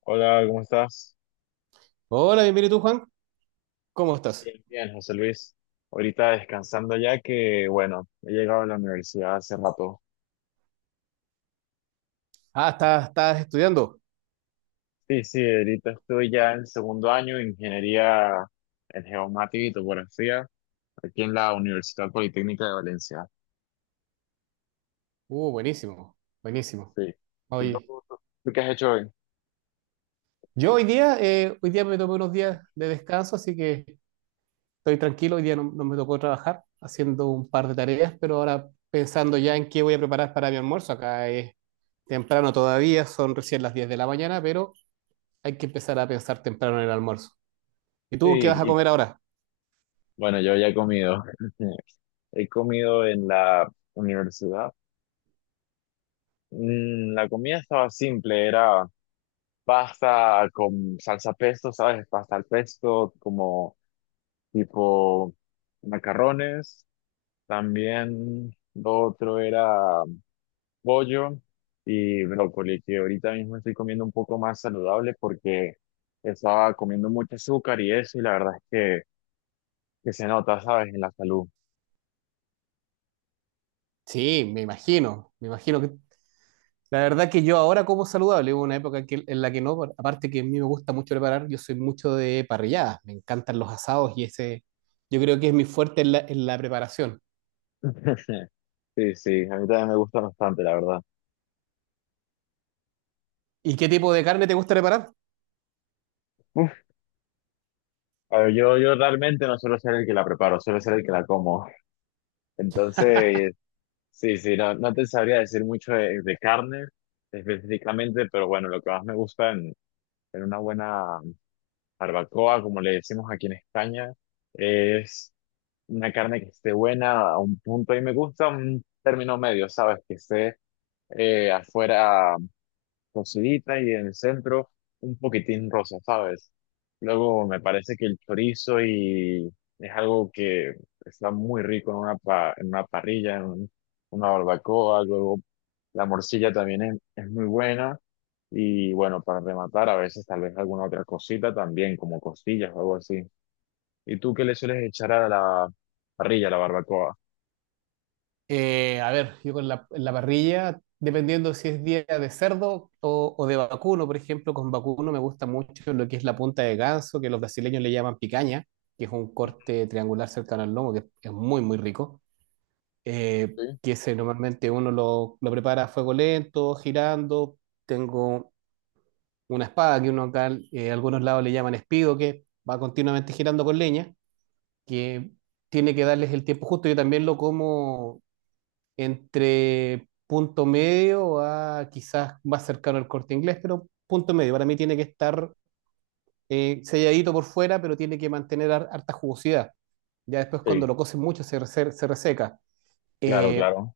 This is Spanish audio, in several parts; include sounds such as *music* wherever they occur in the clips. Hola, ¿cómo estás? Hola, bienvenido tú, Juan. ¿Cómo estás? Bien, bien, José Luis. Ahorita descansando ya que, bueno, he llegado a la universidad hace rato. Ah, estás estudiando. Sí, sí, ahorita estoy ya en segundo año de ingeniería en geomática y topografía aquí en la Universidad Politécnica de Valencia. Buenísimo, buenísimo. Sí. ¿Y tú, Hoy, tú qué has hecho hoy? yo hoy día, me tomé unos días de descanso, así que estoy tranquilo. Hoy día no me tocó trabajar haciendo un par de tareas, pero ahora pensando ya en qué voy a preparar para mi almuerzo. Acá es temprano todavía, son recién las 10 de la mañana, pero hay que empezar a pensar temprano en el almuerzo. ¿Y Sí, tú qué vas a y comer ahora? bueno, yo ya he comido. *laughs* He comido en la universidad. La comida estaba simple, era pasta con salsa pesto, ¿sabes? Pasta al pesto, como tipo macarrones. También lo otro era pollo y brócoli, que ahorita mismo estoy comiendo un poco más saludable porque estaba comiendo mucho azúcar y eso, y la verdad es que se nota, ¿sabes? En la salud. Sí, me imagino, me imagino. La verdad que yo ahora como saludable, hubo una época en la que no, aparte que a mí me gusta mucho preparar, yo soy mucho de parrilladas, me encantan los asados y ese, yo creo que es mi fuerte en la preparación. *laughs* Sí, sí, a mí también me gusta bastante, la verdad. ¿Y qué tipo de carne te gusta preparar? Uf, a ver, yo realmente no suelo ser el que la preparo, suelo ser el que la como. Entonces, sí, sí, no te sabría decir mucho de carne específicamente, pero bueno, lo que más me gusta en una buena barbacoa, como le decimos aquí en España, es una carne que esté buena a un punto. Y me gusta un término medio, ¿sabes? Que esté afuera cocidita y en el centro un poquitín rosa, ¿sabes? Luego me parece que el chorizo y es algo que está muy rico en una, en una parrilla, una barbacoa, luego la morcilla también es muy buena y bueno, para rematar a veces tal vez alguna otra cosita también, como costillas o algo así. ¿Y tú qué le sueles echar a la parrilla, a la barbacoa? A ver, yo en la parrilla, dependiendo si es día de cerdo o de vacuno, por ejemplo, con vacuno me gusta mucho lo que es la punta de ganso, que los brasileños le llaman picaña, que es un corte triangular cercano al lomo, que es muy, muy rico. Sí. Que ese normalmente uno lo prepara a fuego lento, girando. Tengo una espada que uno acá, algunos lados le llaman espido, que va continuamente girando con leña, que tiene que darles el tiempo justo. Yo también lo como entre punto medio a quizás más cercano al corte inglés, pero punto medio. Para mí tiene que estar selladito por fuera, pero tiene que mantener harta jugosidad. Ya después cuando Sí, lo coces mucho se reseca. claro, Eh, claro.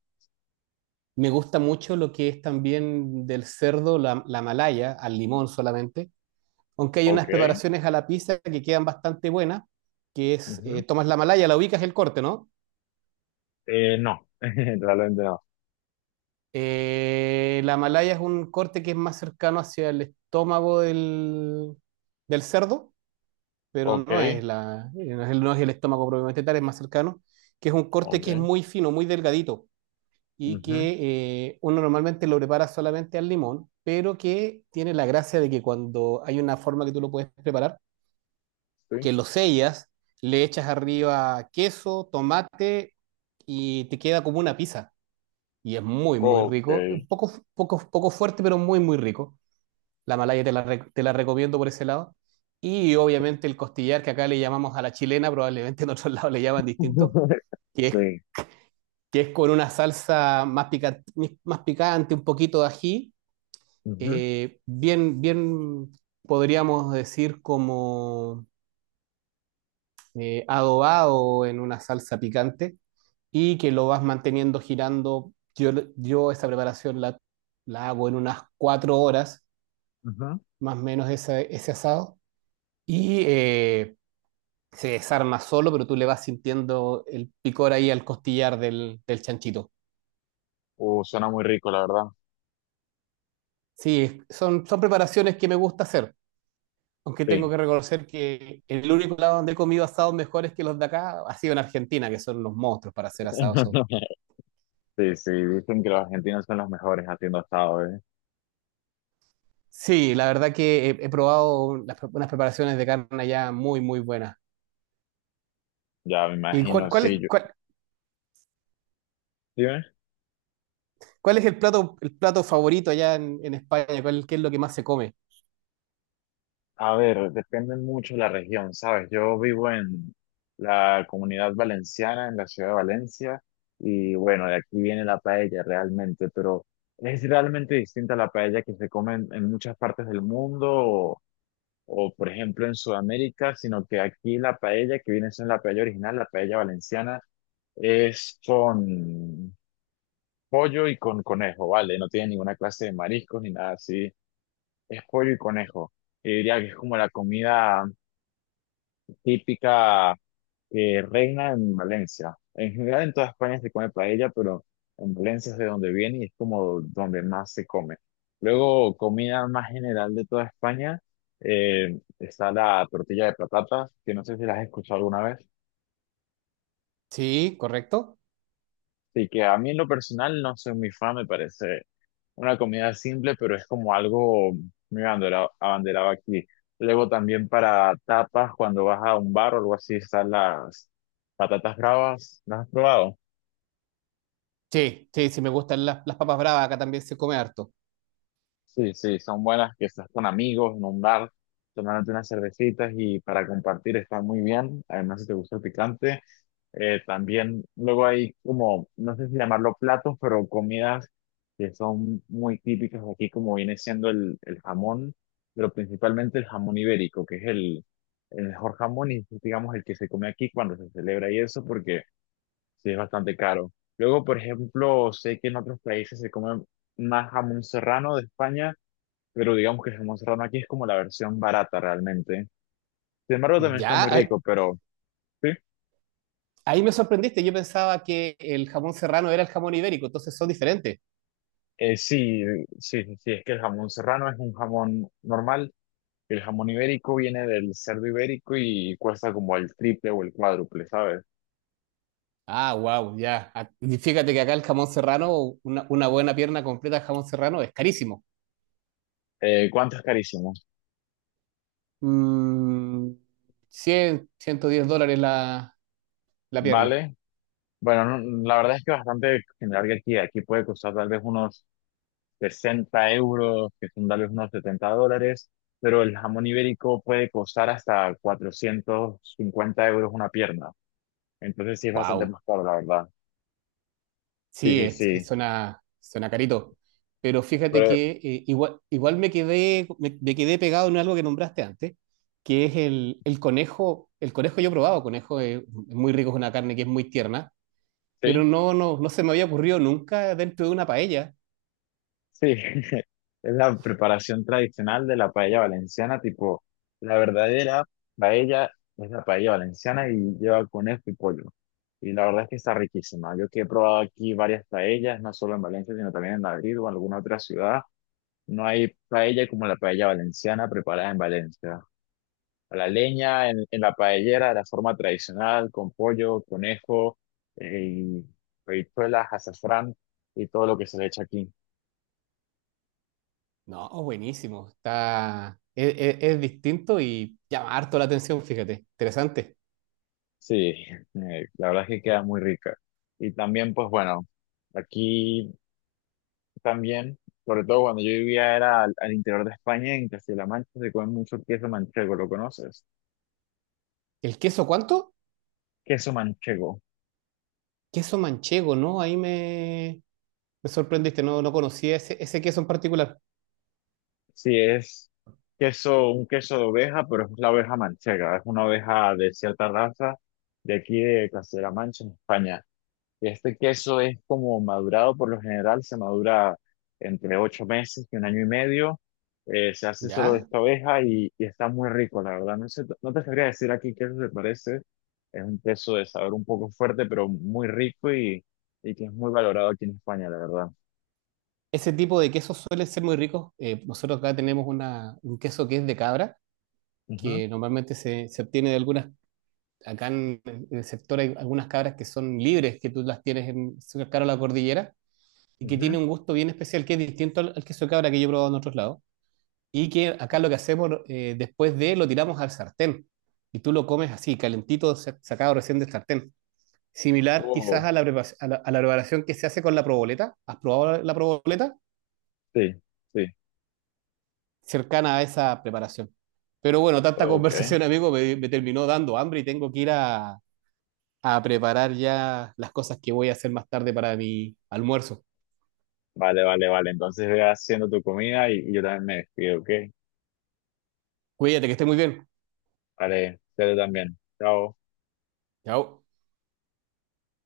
Me gusta mucho lo que es también del cerdo, la malaya, al limón solamente, aunque hay unas Ok. preparaciones a la pizza que quedan bastante buenas, Ujú. tomas la malaya, la ubicas el corte, ¿no? No, *laughs* realmente no. La malaya es un corte que es más cercano hacia el estómago del cerdo, pero Ok. no es, la, no es el, no es el estómago propiamente tal, es más cercano, que es un corte que es Ok. muy fino, muy delgadito. Y Ujú, que uno normalmente lo prepara solamente al limón, pero que tiene la gracia de que cuando hay una forma que tú lo puedes preparar, sí. que lo sellas, le echas arriba queso, tomate y te queda como una pizza. Y es muy, muy Ok. rico. Un poco, poco, poco fuerte, pero muy, muy rico. La malaya te la recomiendo por ese lado. Y obviamente el costillar, que acá le llamamos a la chilena, probablemente en otros *laughs* lados le llaman distinto, *laughs* que es, Sí. que es con una salsa más picante, un poquito de ají, Ujú, bien, bien podríamos decir como adobado en una salsa picante y que lo vas manteniendo girando. Yo esa preparación la hago en unas 4 horas, ujú. más o menos ese asado, y se desarma solo, pero tú le vas sintiendo el picor ahí al costillar del chanchito. Suena muy rico, la verdad. Sí, son preparaciones que me gusta hacer. Aunque tengo Sí. que reconocer que el único lado donde he comido asados mejores que los de acá ha sido en Argentina, que son unos monstruos para hacer asados. *laughs* Sí, sí, dicen que los argentinos son los mejores haciendo asado, ¿eh? Sí, la verdad que he probado unas preparaciones de carne allá muy, muy buenas. Ya me ¿Y cuál, imagino, cuál sí. es, Yo, cuál, ¿sí ves? cuál es el plato, favorito allá en España? ¿Qué es lo que más se come? A ver, depende mucho de la región, ¿sabes? Yo vivo en la comunidad valenciana, en la ciudad de Valencia, y bueno, de aquí viene la paella realmente, pero es realmente distinta a la paella que se come en muchas partes del mundo o por ejemplo en Sudamérica, sino que aquí la paella que viene siendo la paella original, la paella valenciana, es con pollo y con conejo, ¿vale? No tiene ninguna clase de mariscos ni nada así, es pollo y conejo. Y diría que es como la comida típica que reina en Valencia. En general en toda España se come paella, pero en Valencia es de donde viene y es como donde más se come. Luego, comida más general de toda España, está la tortilla de patatas, que no sé si las has escuchado alguna vez. Sí, correcto. Sí que a mí en lo personal no soy muy fan, me parece una comida simple, pero es como algo muy abanderado aquí. Luego también para tapas, cuando vas a un bar o algo así, están las patatas bravas. ¿Las has probado? Sí, sí, sí, me gustan las papas bravas, acá también se come harto. Sí, sí, son buenas que estás con amigos en un bar, tomándote unas cervecitas y para compartir está muy bien. Además, si te gusta el picante, también luego hay como, no sé si llamarlo platos, pero comidas que son muy típicas de aquí, como viene siendo el jamón, pero principalmente el jamón ibérico, que es el mejor jamón y digamos el que se come aquí cuando se celebra y eso, porque sí es bastante caro. Luego, por ejemplo, sé que en otros países se come más jamón serrano de España, pero digamos que el jamón serrano aquí es como la versión barata realmente. Sin embargo, también está Ya, muy ahí, rico, pero sí. ahí me sorprendiste, yo pensaba que el jamón serrano era el jamón ibérico, entonces son diferentes. Sí, sí, sí, sí, es que el jamón serrano es un jamón normal. El jamón ibérico viene del cerdo ibérico y cuesta como el triple o el cuádruple, ¿sabes? Ah, wow, ya. Ah, y fíjate que acá el jamón serrano, una buena pierna completa de jamón serrano es carísimo. ¿Cuánto es carísimo? Mm, 100, $110 la, pierna. ¿Vale? Bueno, no- la verdad es que bastante general que aquí. Aquí puede costar tal vez unos 60 euros, que son tal vez unos 70 dólares, pero el jamón ibérico puede costar hasta 450 euros una pierna. Entonces sí es bastante Wow. más caro, la verdad. Sí, Sí, sí, sí. suena carito. Pero fíjate Pero que igual me quedé, me quedé pegado en algo que nombraste antes, que es el conejo. El conejo yo he probado, conejo es muy rico, es una carne que es muy tierna, pero sí, no se me había ocurrido nunca dentro de una paella. sí. *laughs* Es la preparación tradicional de la paella valenciana, tipo, la verdadera paella es la paella valenciana y lleva conejo y pollo. Y la verdad es que está riquísima. Yo que he probado aquí varias paellas, no solo en Valencia, sino también en Madrid o en alguna otra ciudad. No hay paella como la paella valenciana preparada en Valencia. A la leña, en la paellera, de la forma tradicional, con pollo, conejo, y habichuelas, azafrán y todo lo que se le echa aquí. No, buenísimo. Es distinto y llama harto la atención, fíjate. Interesante. Sí, *laughs* la verdad es que queda muy rica. Y también, pues bueno, aquí también, sobre todo cuando yo vivía era al, al interior de España, en Castilla-La Mancha, se come mucho queso manchego, ¿lo conoces? ¿El queso cuánto? Queso manchego. Queso manchego, ¿no? Ahí me sorprendiste, no conocía ese queso en particular. Sí, es queso, un queso de oveja, pero es la oveja manchega. Es una oveja de cierta raza de aquí de Castilla-La Mancha, en España. Y este queso es como madurado, por lo general se madura entre 8 meses y un año y medio. Se hace solo de ¿Ya? esta oveja y está muy rico, la verdad. No sé, no te sabría decir aquí qué se parece. Es un queso de sabor un poco fuerte, pero muy rico y que es muy valorado aquí en España, la verdad. Ese tipo de quesos suelen ser muy ricos. Nosotros acá tenemos un queso que es de cabra, Ujú, que normalmente se obtiene de algunas, acá en, el sector hay algunas cabras que son libres, que tú las tienes cercano a la cordillera, y que ujú. tiene un gusto bien especial, que es distinto al queso de cabra que yo he probado en otros lados, y que acá lo que hacemos después de lo tiramos al sartén y tú lo comes así, calentito, sacado recién del sartén. Similar quizás Oh, a la, a la preparación que se hace con la proboleta. ¿Has probado la, la sí, sí. Cercana a esa preparación. Pero bueno, tanta *laughs* Ok. conversación, amigo, me terminó dando hambre y tengo que ir a preparar ya las cosas que voy a hacer más tarde para mi almuerzo. Vale, vale, vale. Entonces ve haciendo tu comida y yo también me despido, ¿ok? Cuídate, que esté muy bien. Vale, ustedes también. Chao. Chao.